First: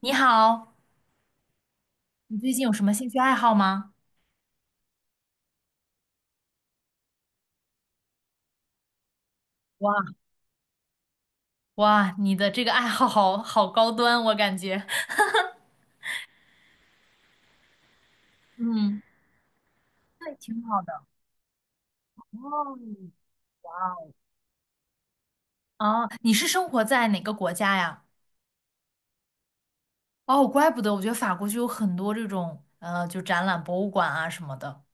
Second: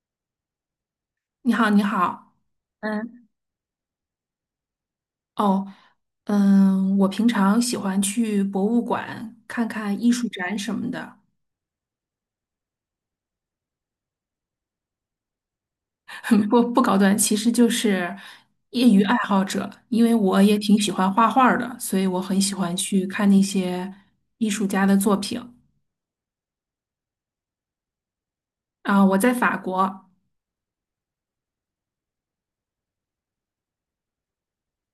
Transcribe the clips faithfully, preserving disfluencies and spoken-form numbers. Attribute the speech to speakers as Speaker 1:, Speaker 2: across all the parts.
Speaker 1: 你好，
Speaker 2: 你好，你好。
Speaker 1: 你最近有什么兴趣
Speaker 2: 嗯，
Speaker 1: 爱好吗？
Speaker 2: 哦，嗯，我平常喜欢去博物馆看
Speaker 1: 哇
Speaker 2: 看艺术展什么的，
Speaker 1: 哇，你的这个爱好好好高端，我感觉。
Speaker 2: 不不高端，其实就是业
Speaker 1: 嗯，
Speaker 2: 余爱好者。因为
Speaker 1: 对，
Speaker 2: 我也
Speaker 1: 挺
Speaker 2: 挺
Speaker 1: 好
Speaker 2: 喜
Speaker 1: 的
Speaker 2: 欢画画儿的，所以我很喜
Speaker 1: 哦，
Speaker 2: 欢去看那些
Speaker 1: 哇
Speaker 2: 艺术家的作品。
Speaker 1: 哦，哦，你是生活在哪个国家呀？
Speaker 2: 啊，我在法国，
Speaker 1: 哦，怪不得，我觉得法国就有很多这种呃，就展览、博物馆啊什么的。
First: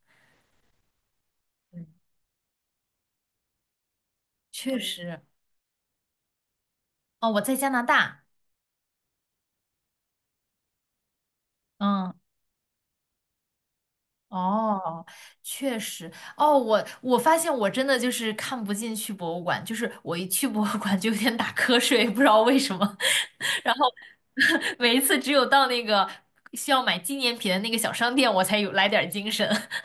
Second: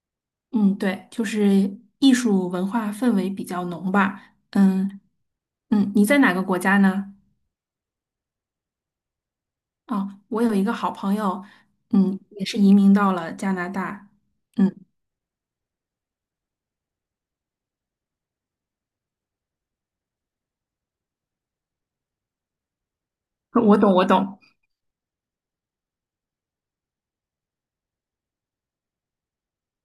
Speaker 2: 嗯，对，就是
Speaker 1: 嗯，
Speaker 2: 艺术文化氛围比较浓吧。
Speaker 1: 确
Speaker 2: 嗯
Speaker 1: 实，
Speaker 2: 嗯，你在哪个国家呢？
Speaker 1: 哦，我在加拿大。
Speaker 2: 哦，我有一个好朋友，
Speaker 1: 嗯，
Speaker 2: 嗯，也是移民到了加拿大。嗯，
Speaker 1: 哦，确实，哦，我我发现我真的就是看不进去博物馆，就是我一去博物馆就有点打瞌睡，不知道为什么。然
Speaker 2: 我
Speaker 1: 后
Speaker 2: 懂，我懂，
Speaker 1: 每一次只有到那个需要买纪念品的那个小商店，我才有来点儿精神。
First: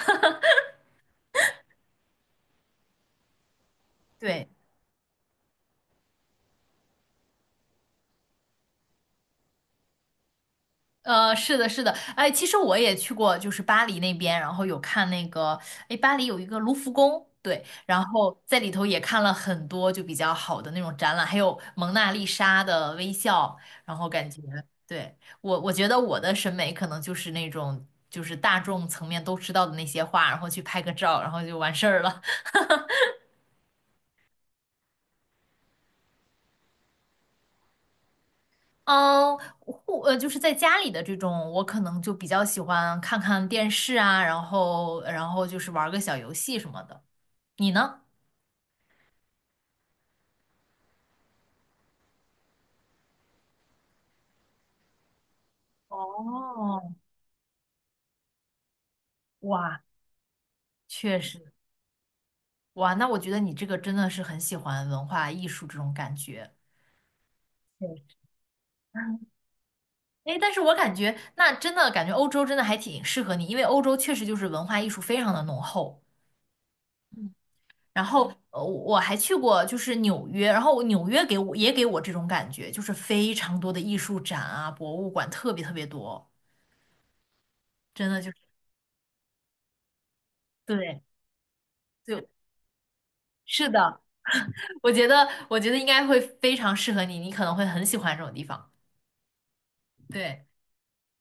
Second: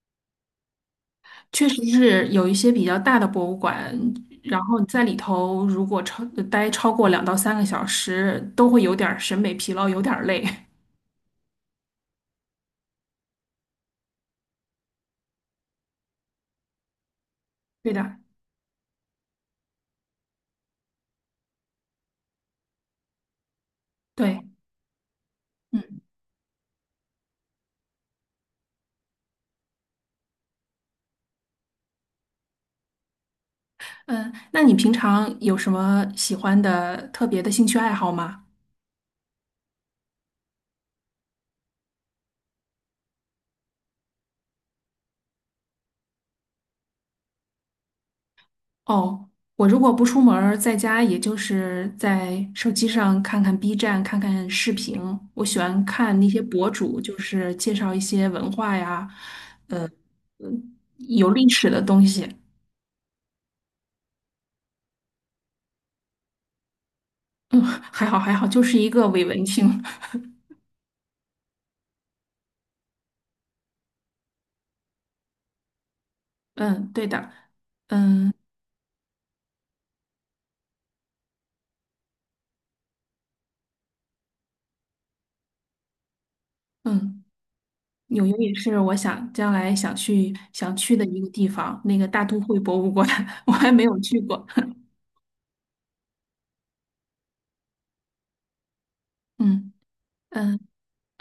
Speaker 2: 确实是有一些比较大的博物馆，
Speaker 1: 对。
Speaker 2: 然后你在里头如果超呃待超过两到三个小时，都会有点儿审美疲劳，有点儿累。
Speaker 1: 呃，是的，是的，哎，其实我也去过，就是巴黎那边，然后有看那个，哎，巴黎有一个卢浮宫，对，
Speaker 2: 对
Speaker 1: 然
Speaker 2: 的，
Speaker 1: 后在里头也看了很多就比较好的那种展览，还有蒙娜丽莎的微笑，然后感觉，
Speaker 2: 对，
Speaker 1: 对，我我觉得
Speaker 2: 嗯
Speaker 1: 我的审美可能就是那种就是大众层面都知道的那些画，然后去拍个照，然后就完事儿了。
Speaker 2: 嗯，那你平常有什么喜欢的特别的兴趣爱好吗？
Speaker 1: 嗯，户呃，就是在家里的这种，我可能就比较喜欢看看电视啊，然后然后就是玩个小游戏什么的。你呢？
Speaker 2: 哦，我如果不出门儿在家也就是在手机上看看 B 站，看看视频。我喜欢看那些博
Speaker 1: 哦，
Speaker 2: 主，就是介绍一些文化呀，
Speaker 1: 哇，
Speaker 2: 嗯，
Speaker 1: 确
Speaker 2: 有历
Speaker 1: 实，
Speaker 2: 史的东西。
Speaker 1: 哇，那我觉得你这个真的是很喜欢文化艺术这种感觉。
Speaker 2: 嗯，还
Speaker 1: 对，
Speaker 2: 好还好，就是一个伪文青。
Speaker 1: 哎，但是我感觉那真的感觉欧洲真的还挺适合你，因为欧洲确实就是文化艺术非常的浓厚。
Speaker 2: 嗯，对的。
Speaker 1: 然后，
Speaker 2: 嗯
Speaker 1: 呃，我还去过就是纽约，然后纽约给我也给我这种感觉，就是非常多的艺术展啊、博物馆特别特别多，
Speaker 2: 嗯，
Speaker 1: 真的
Speaker 2: 纽
Speaker 1: 就
Speaker 2: 约
Speaker 1: 是
Speaker 2: 也是我想将来想去想去
Speaker 1: 对
Speaker 2: 的一个地方，那个大
Speaker 1: 对，
Speaker 2: 都会博物馆，我
Speaker 1: 是
Speaker 2: 还没有
Speaker 1: 的，
Speaker 2: 去过。
Speaker 1: 我觉得我觉得应该会非常适合你，你可能会很喜欢这种地方。
Speaker 2: 嗯
Speaker 1: 对。
Speaker 2: 嗯，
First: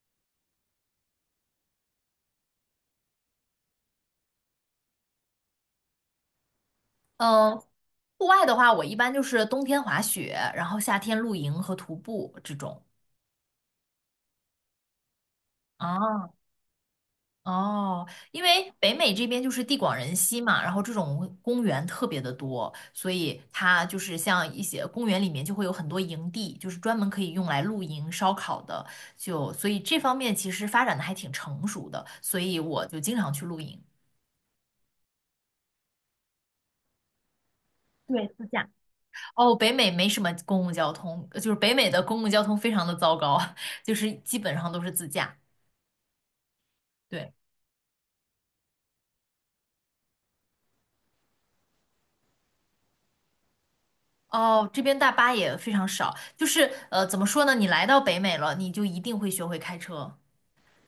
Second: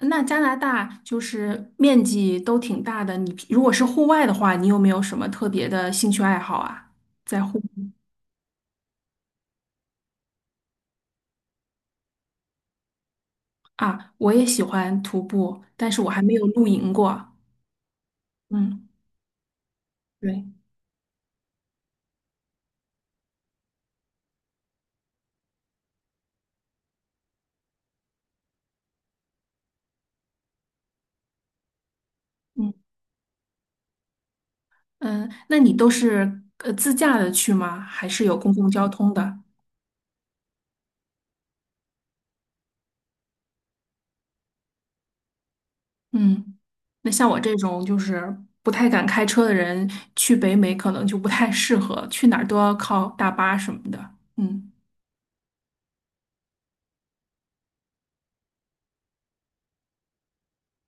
Speaker 2: 那加拿大就是面积都挺大的，你如果是户外的话，你有没有什么特别的兴趣爱好啊？在
Speaker 1: 嗯，
Speaker 2: 户
Speaker 1: 户外的话，我一般就是冬天滑雪，然后夏天露营和徒步这种。
Speaker 2: 啊，我也喜欢徒步，但是我还
Speaker 1: 啊，
Speaker 2: 没有露营过。
Speaker 1: 哦，因为
Speaker 2: 嗯，
Speaker 1: 北美这边就是地广人稀
Speaker 2: 对，
Speaker 1: 嘛，然后这种公园特别的多，所以它就是像一些公园里面就会有很多营地，就是专门可以用来露营、烧烤的，就所以这方面其实发展的还挺成熟的，所以
Speaker 2: 嗯
Speaker 1: 我就经常去露营。
Speaker 2: 嗯，那你都是呃自驾的去吗？还是
Speaker 1: 对，
Speaker 2: 有
Speaker 1: 自
Speaker 2: 公
Speaker 1: 驾。
Speaker 2: 共交通的？
Speaker 1: 哦，北美没什么公共交通，就是北美的公共交通非常的糟糕，就是基本上都是自驾。
Speaker 2: 嗯，那像
Speaker 1: 对，
Speaker 2: 我这种就是不太敢开车的人，去北美可能就不太适合，去哪儿都要靠大巴什么的。
Speaker 1: 哦，
Speaker 2: 嗯
Speaker 1: 这边大巴也非常少，就是呃，怎么说呢？你来到北美了，你就一定会学会开车，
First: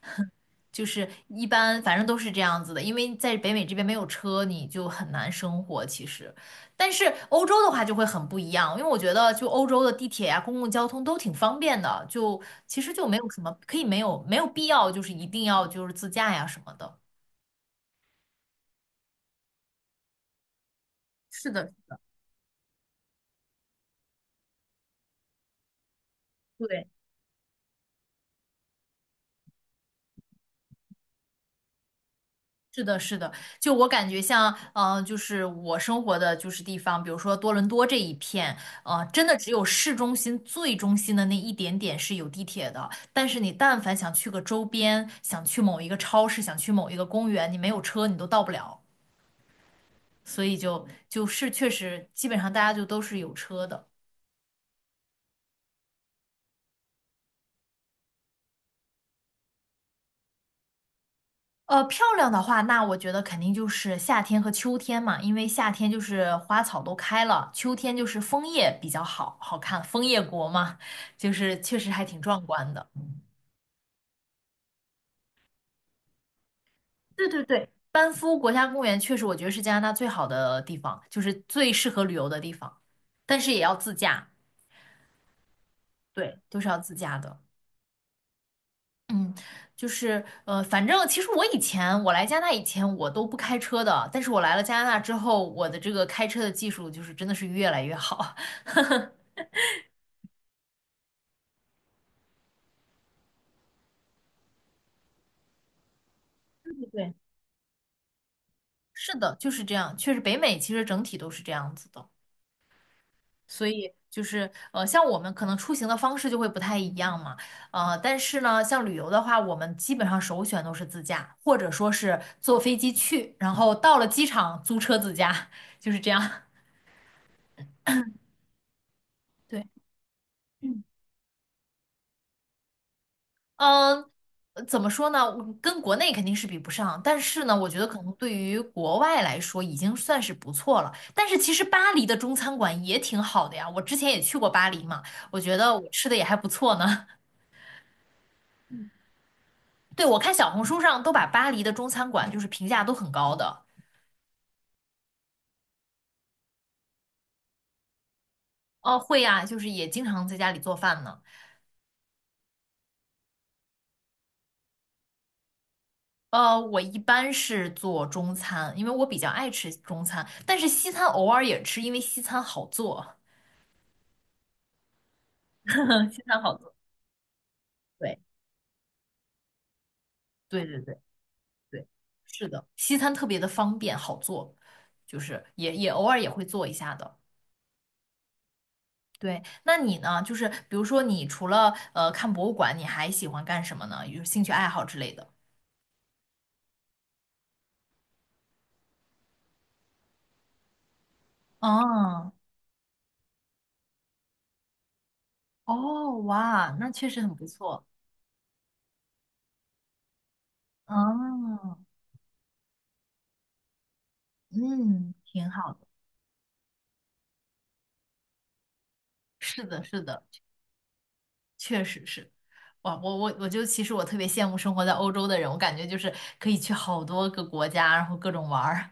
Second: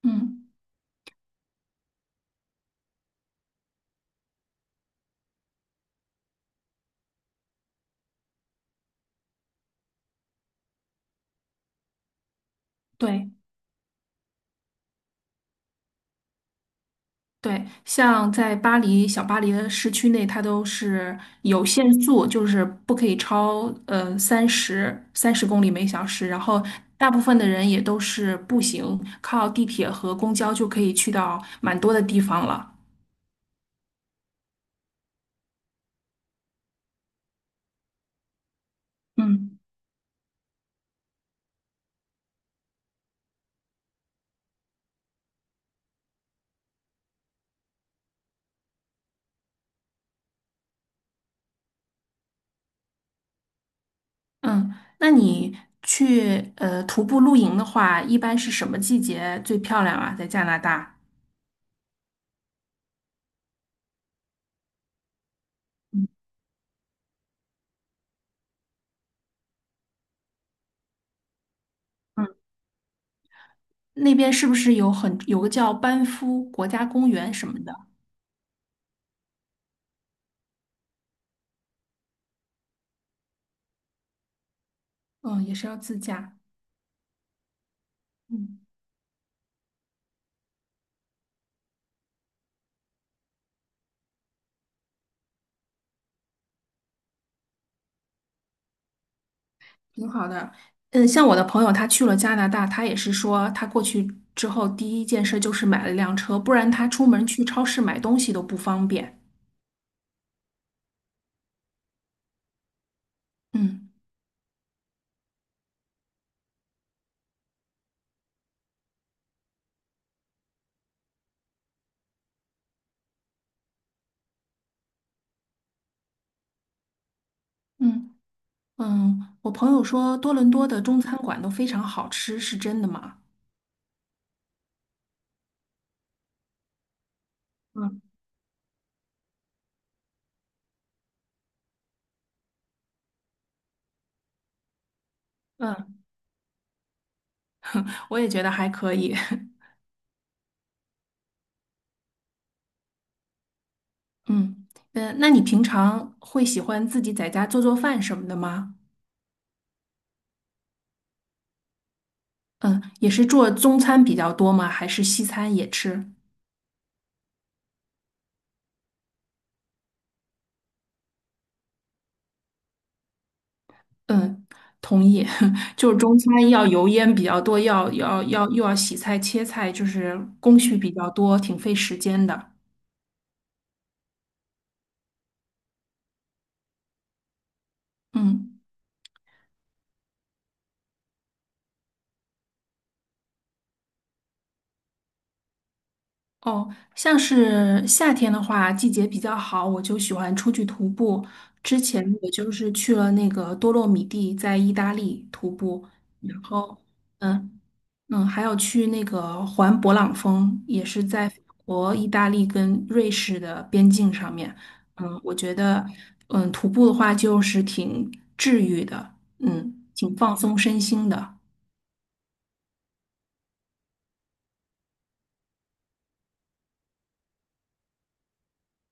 Speaker 2: 嗯，
Speaker 1: 就是一般反正都是这样子的，因为在北美这边没有车，你就很难生活其实。但是欧洲的话就会很不一样，因为我觉得就欧洲的地铁呀、公共交通都挺方便的，就其实就没有
Speaker 2: 对。
Speaker 1: 什么可以没有没有必要就是一定要就是自驾呀什么的。
Speaker 2: 对，像在巴黎小巴黎的市区内，它都是
Speaker 1: 是
Speaker 2: 有
Speaker 1: 的，
Speaker 2: 限速，就是不可以超呃三十三十公里每小时。然后
Speaker 1: 对，
Speaker 2: 大部分的人也都是步行，靠地铁和公交就可以去到蛮多的地方了。
Speaker 1: 是的，是的，就我感觉像，呃，就是我生活的就是地方，比如说多伦多这一片，呃，真的只
Speaker 2: 嗯
Speaker 1: 有市中心最中心的那一点点是有地铁的，但是你但凡想去个周边，想去某一个超市，想去某一个公园，你没有车你都到不了，所以就就是确实基本上大家就都是有车的。
Speaker 2: 嗯，那你去呃徒步露营的话，一般是什么季节最漂亮啊？在加拿大，
Speaker 1: 呃，漂亮的话，那我觉得肯定就是夏天和秋天嘛，因为夏天就是花草都开了，秋天就是枫叶比较好好看，枫叶国嘛，就是确实还挺
Speaker 2: 嗯，
Speaker 1: 壮观的。
Speaker 2: 那边是不是有很有个叫班夫国家公
Speaker 1: 对
Speaker 2: 园
Speaker 1: 对
Speaker 2: 什么
Speaker 1: 对，
Speaker 2: 的？
Speaker 1: 班夫国家公园确实我觉得是加拿大最好的地方，就是最适合旅游的地方，但是也要自驾，
Speaker 2: 嗯，也是要自驾。
Speaker 1: 对，都是要自驾的。
Speaker 2: 嗯。
Speaker 1: 嗯，就是呃，反正其实我以前我来加拿大以前我都不开车的，但是我来了加拿大之后，我的这个开车的技术就是真的是越来越好。
Speaker 2: 挺好的，嗯，像我的朋友，他去了加拿大，他也是说，他过去之后第一件事就是买了辆车，不然他出
Speaker 1: 对
Speaker 2: 门去超市买东西都不方
Speaker 1: 是
Speaker 2: 便。
Speaker 1: 的，就是这样。确实，北美其实整体都是这样子的，所
Speaker 2: 嗯
Speaker 1: 以就是呃，像我们可能出行的方式就会不太一样嘛。呃，但是呢，像旅游的话，我们基本上首选都是自驾，或者说是坐飞机去，然后到了机场租车自驾，就是这样。
Speaker 2: 嗯嗯，我
Speaker 1: 对。
Speaker 2: 朋友说多伦多的中餐馆都非常好吃，是真的吗？
Speaker 1: 嗯，呃怎么说呢？我跟国内肯定是比不上，但是呢，我觉得
Speaker 2: 嗯
Speaker 1: 可能对于国外来说已经算是不错了。但是其实巴黎的中餐馆也挺好的呀，我之前也去过巴黎嘛，我觉得我
Speaker 2: 嗯，
Speaker 1: 吃的也还不错呢。
Speaker 2: 我也觉得还可以。
Speaker 1: 对，我看小红书上都把巴黎的中餐馆就是评价都很高的。
Speaker 2: 嗯嗯，呃那你平常会喜欢自己在家做做饭什么的吗？
Speaker 1: 哦，会呀，就是也经常在家里做饭呢。
Speaker 2: 嗯，也是做中餐比较多吗？还是西餐也吃？
Speaker 1: 呃，我一般是做中餐，因为我比较爱吃中餐，但是西餐偶尔也吃，因为西餐好做，
Speaker 2: 嗯，同意。就是 中
Speaker 1: 西餐
Speaker 2: 餐
Speaker 1: 好
Speaker 2: 要
Speaker 1: 做。
Speaker 2: 油烟比较多，要
Speaker 1: 对，
Speaker 2: 要要又要洗菜切菜，就是工
Speaker 1: 对
Speaker 2: 序
Speaker 1: 对
Speaker 2: 比
Speaker 1: 对。
Speaker 2: 较多，挺费
Speaker 1: 对，
Speaker 2: 时间
Speaker 1: 是
Speaker 2: 的。
Speaker 1: 的，西餐特别的方便好做，就是也也偶尔也会做一下的。
Speaker 2: 嗯，
Speaker 1: 对，那你呢？就是比如说，你除了呃看博物馆，你还喜欢干什么呢？有兴趣爱好之类的？
Speaker 2: 哦，像是夏天的话，季节比较好，我就喜欢出去徒步。之前我
Speaker 1: 哦
Speaker 2: 就是去了那个多洛米蒂，在意大利徒步，
Speaker 1: 哦，
Speaker 2: 然
Speaker 1: 哇，
Speaker 2: 后
Speaker 1: 那确实很不
Speaker 2: 嗯。
Speaker 1: 错。
Speaker 2: 嗯，还有去那个环勃朗峰，也是在法
Speaker 1: 哦，
Speaker 2: 国、意大利跟瑞士的边境上面。
Speaker 1: 嗯，
Speaker 2: 嗯，我
Speaker 1: 挺
Speaker 2: 觉
Speaker 1: 好
Speaker 2: 得，
Speaker 1: 的。
Speaker 2: 嗯，徒步的话就是挺治愈的，
Speaker 1: 是
Speaker 2: 嗯，
Speaker 1: 的，是
Speaker 2: 挺
Speaker 1: 的，
Speaker 2: 放松身心的。
Speaker 1: 确实是。哇，我我我就其实我特别羡慕生活在欧洲的人，我感觉就是可以去好多个国家，然后各种玩儿。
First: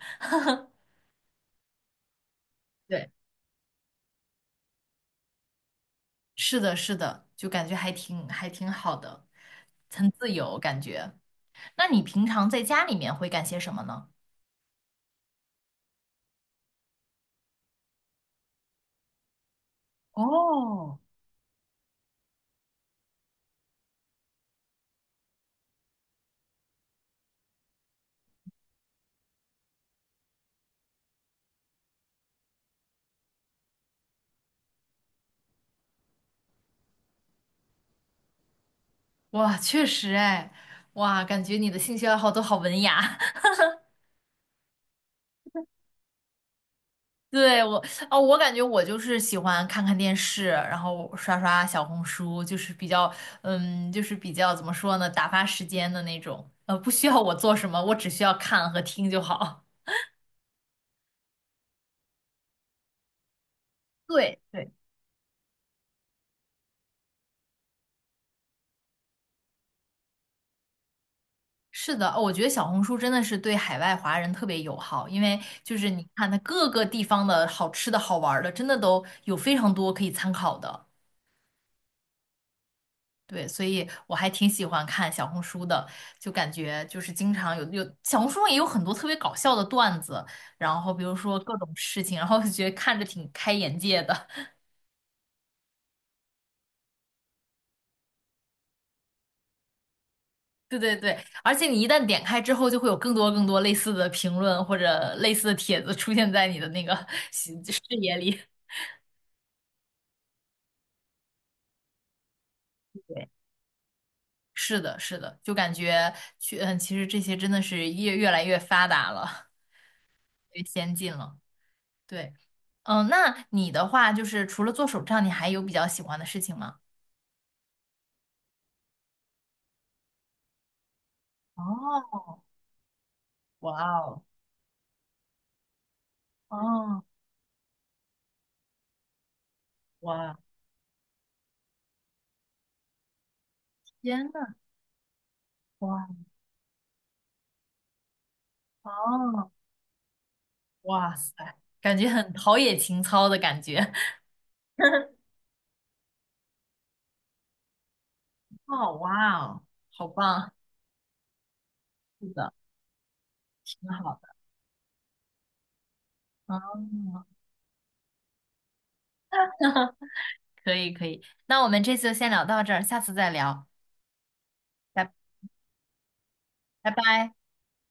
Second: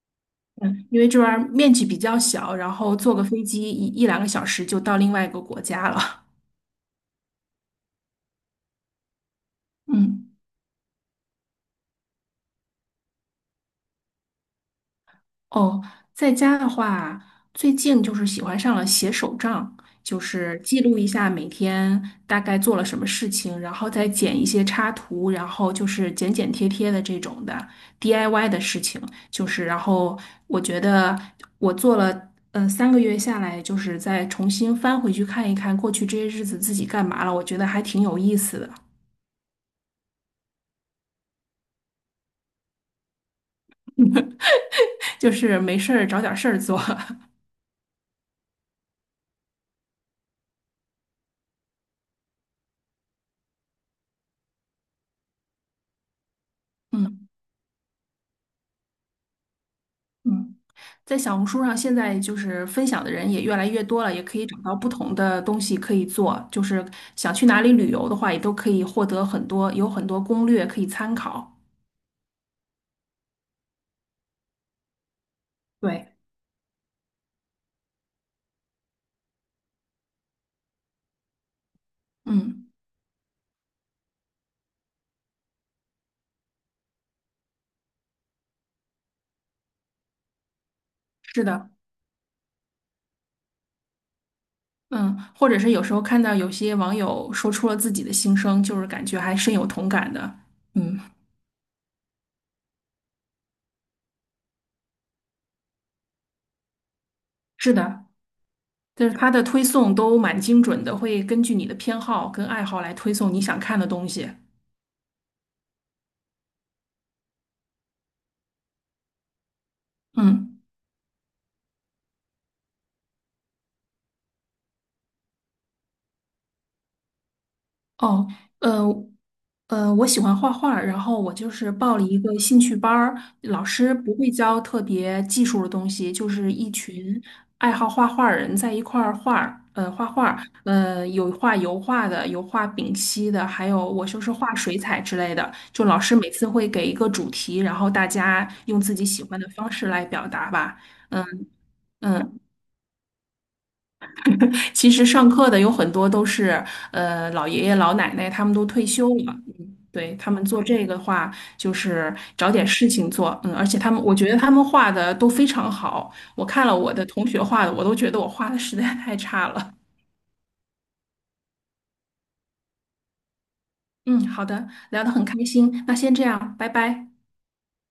Speaker 2: 嗯，因为这边儿面积比较小，然 后
Speaker 1: 对。
Speaker 2: 坐个飞机一一两个小时就到另外一个国家了。
Speaker 1: 是的，是的，就感觉还挺还挺好的，很
Speaker 2: 嗯。
Speaker 1: 自由感觉。那你平常在家里面会干些什么呢？
Speaker 2: 哦，在家的话，最近就是喜欢上了写手账，就是记
Speaker 1: 哦，
Speaker 2: 录一下每天大概做了什么事情，然后再剪一些插图，然后就是剪剪贴贴的这种的 D I Y 的事情，就是然后我觉得我做了。呃，三个月下来，就是再重新翻回去看一看过去这些日子自己干嘛了，我觉得还挺有意思的，
Speaker 1: 哇，确实哎，哇，感觉你的兴趣爱好都好文雅。
Speaker 2: 就是没事儿找点事儿做。
Speaker 1: 对，我，哦，我感觉我就是喜欢看看电视，然后刷刷小红书，就是比较，嗯，就是比较怎么说呢，打发时间的那种。呃，不 需要
Speaker 2: 嗯
Speaker 1: 我做什么，我只需要看和听就好。
Speaker 2: 嗯。在小红书上，现在就是分享的人也越来越多 了，也可
Speaker 1: 对，
Speaker 2: 以找
Speaker 1: 对，
Speaker 2: 到不同的东西可以做。就是想去哪里旅游的话，也都可以获得很多，有很多攻略可以参考。
Speaker 1: 是的，哦我觉得小红书真的是对海外华人特别友好，因为就是你
Speaker 2: 对，
Speaker 1: 看它各个地方的好吃的好玩儿的，真的都有非常多可以参考的。
Speaker 2: 嗯，
Speaker 1: 对，所以我还挺喜欢看小红书的，就感觉就是经常有有小红书上也有很多特别搞笑的段子，然后比如说
Speaker 2: 是
Speaker 1: 各种
Speaker 2: 的，
Speaker 1: 事情，然后就觉得看着挺开眼界的。
Speaker 2: 嗯，或者是有时候看到有些网友说出了自己的心声，就是感觉还深有同感的。
Speaker 1: 对对
Speaker 2: 嗯，
Speaker 1: 对，而且你一旦点开之后，就会有更多更多类似的评论或者类似的帖子出现在你的那个 视
Speaker 2: 是的，
Speaker 1: 野里。
Speaker 2: 就是它的推送都蛮精准的，会根据你的偏好跟爱好来推送 你想看的东西。
Speaker 1: 是的，是的，就感觉去，嗯，其实这些真的是越越来越发达了，
Speaker 2: 嗯。
Speaker 1: 越先进了。对，嗯，那你的话就是除了做手账，你还有比较喜欢的事情吗？
Speaker 2: 哦，呃，呃，我喜欢画画儿然后我就是报了一
Speaker 1: 哦，
Speaker 2: 个兴趣班儿，老
Speaker 1: 哇
Speaker 2: 师不
Speaker 1: 哦，
Speaker 2: 会教特别技术的东西，就是一
Speaker 1: 哦，
Speaker 2: 群爱好画画儿人在一块儿画儿呃，画画
Speaker 1: 哇，
Speaker 2: 儿呃，有画油画的，有画丙烯的，还有我就
Speaker 1: 天
Speaker 2: 是
Speaker 1: 呐，
Speaker 2: 画水彩之类的。就老
Speaker 1: 哇，
Speaker 2: 师每次会给一个主题，然后大家用自己喜欢的
Speaker 1: 哦，
Speaker 2: 方式来表达吧。
Speaker 1: 哇
Speaker 2: 嗯
Speaker 1: 塞，感觉很
Speaker 2: 嗯，
Speaker 1: 陶冶情操的感觉。
Speaker 2: 其实上课的有很多都是呃老爷爷老奶奶，他们都退
Speaker 1: 哦，
Speaker 2: 休了。
Speaker 1: 哇哦，
Speaker 2: 嗯，
Speaker 1: 好
Speaker 2: 对，他们
Speaker 1: 棒
Speaker 2: 做这个的话，就是
Speaker 1: 是
Speaker 2: 找
Speaker 1: 的，
Speaker 2: 点事情做。嗯，而且
Speaker 1: 挺
Speaker 2: 他们，
Speaker 1: 好
Speaker 2: 我
Speaker 1: 的。
Speaker 2: 觉得他们画的都非常好。我看了
Speaker 1: 哦，
Speaker 2: 我的同学画的，我都觉得我画的实在太差了。
Speaker 1: 可以，可以，那我们这次就先聊到这儿，下次再聊，
Speaker 2: 嗯，好的，聊得
Speaker 1: 拜
Speaker 2: 很开心，那先这样，拜
Speaker 1: 拜
Speaker 2: 拜。
Speaker 1: 拜。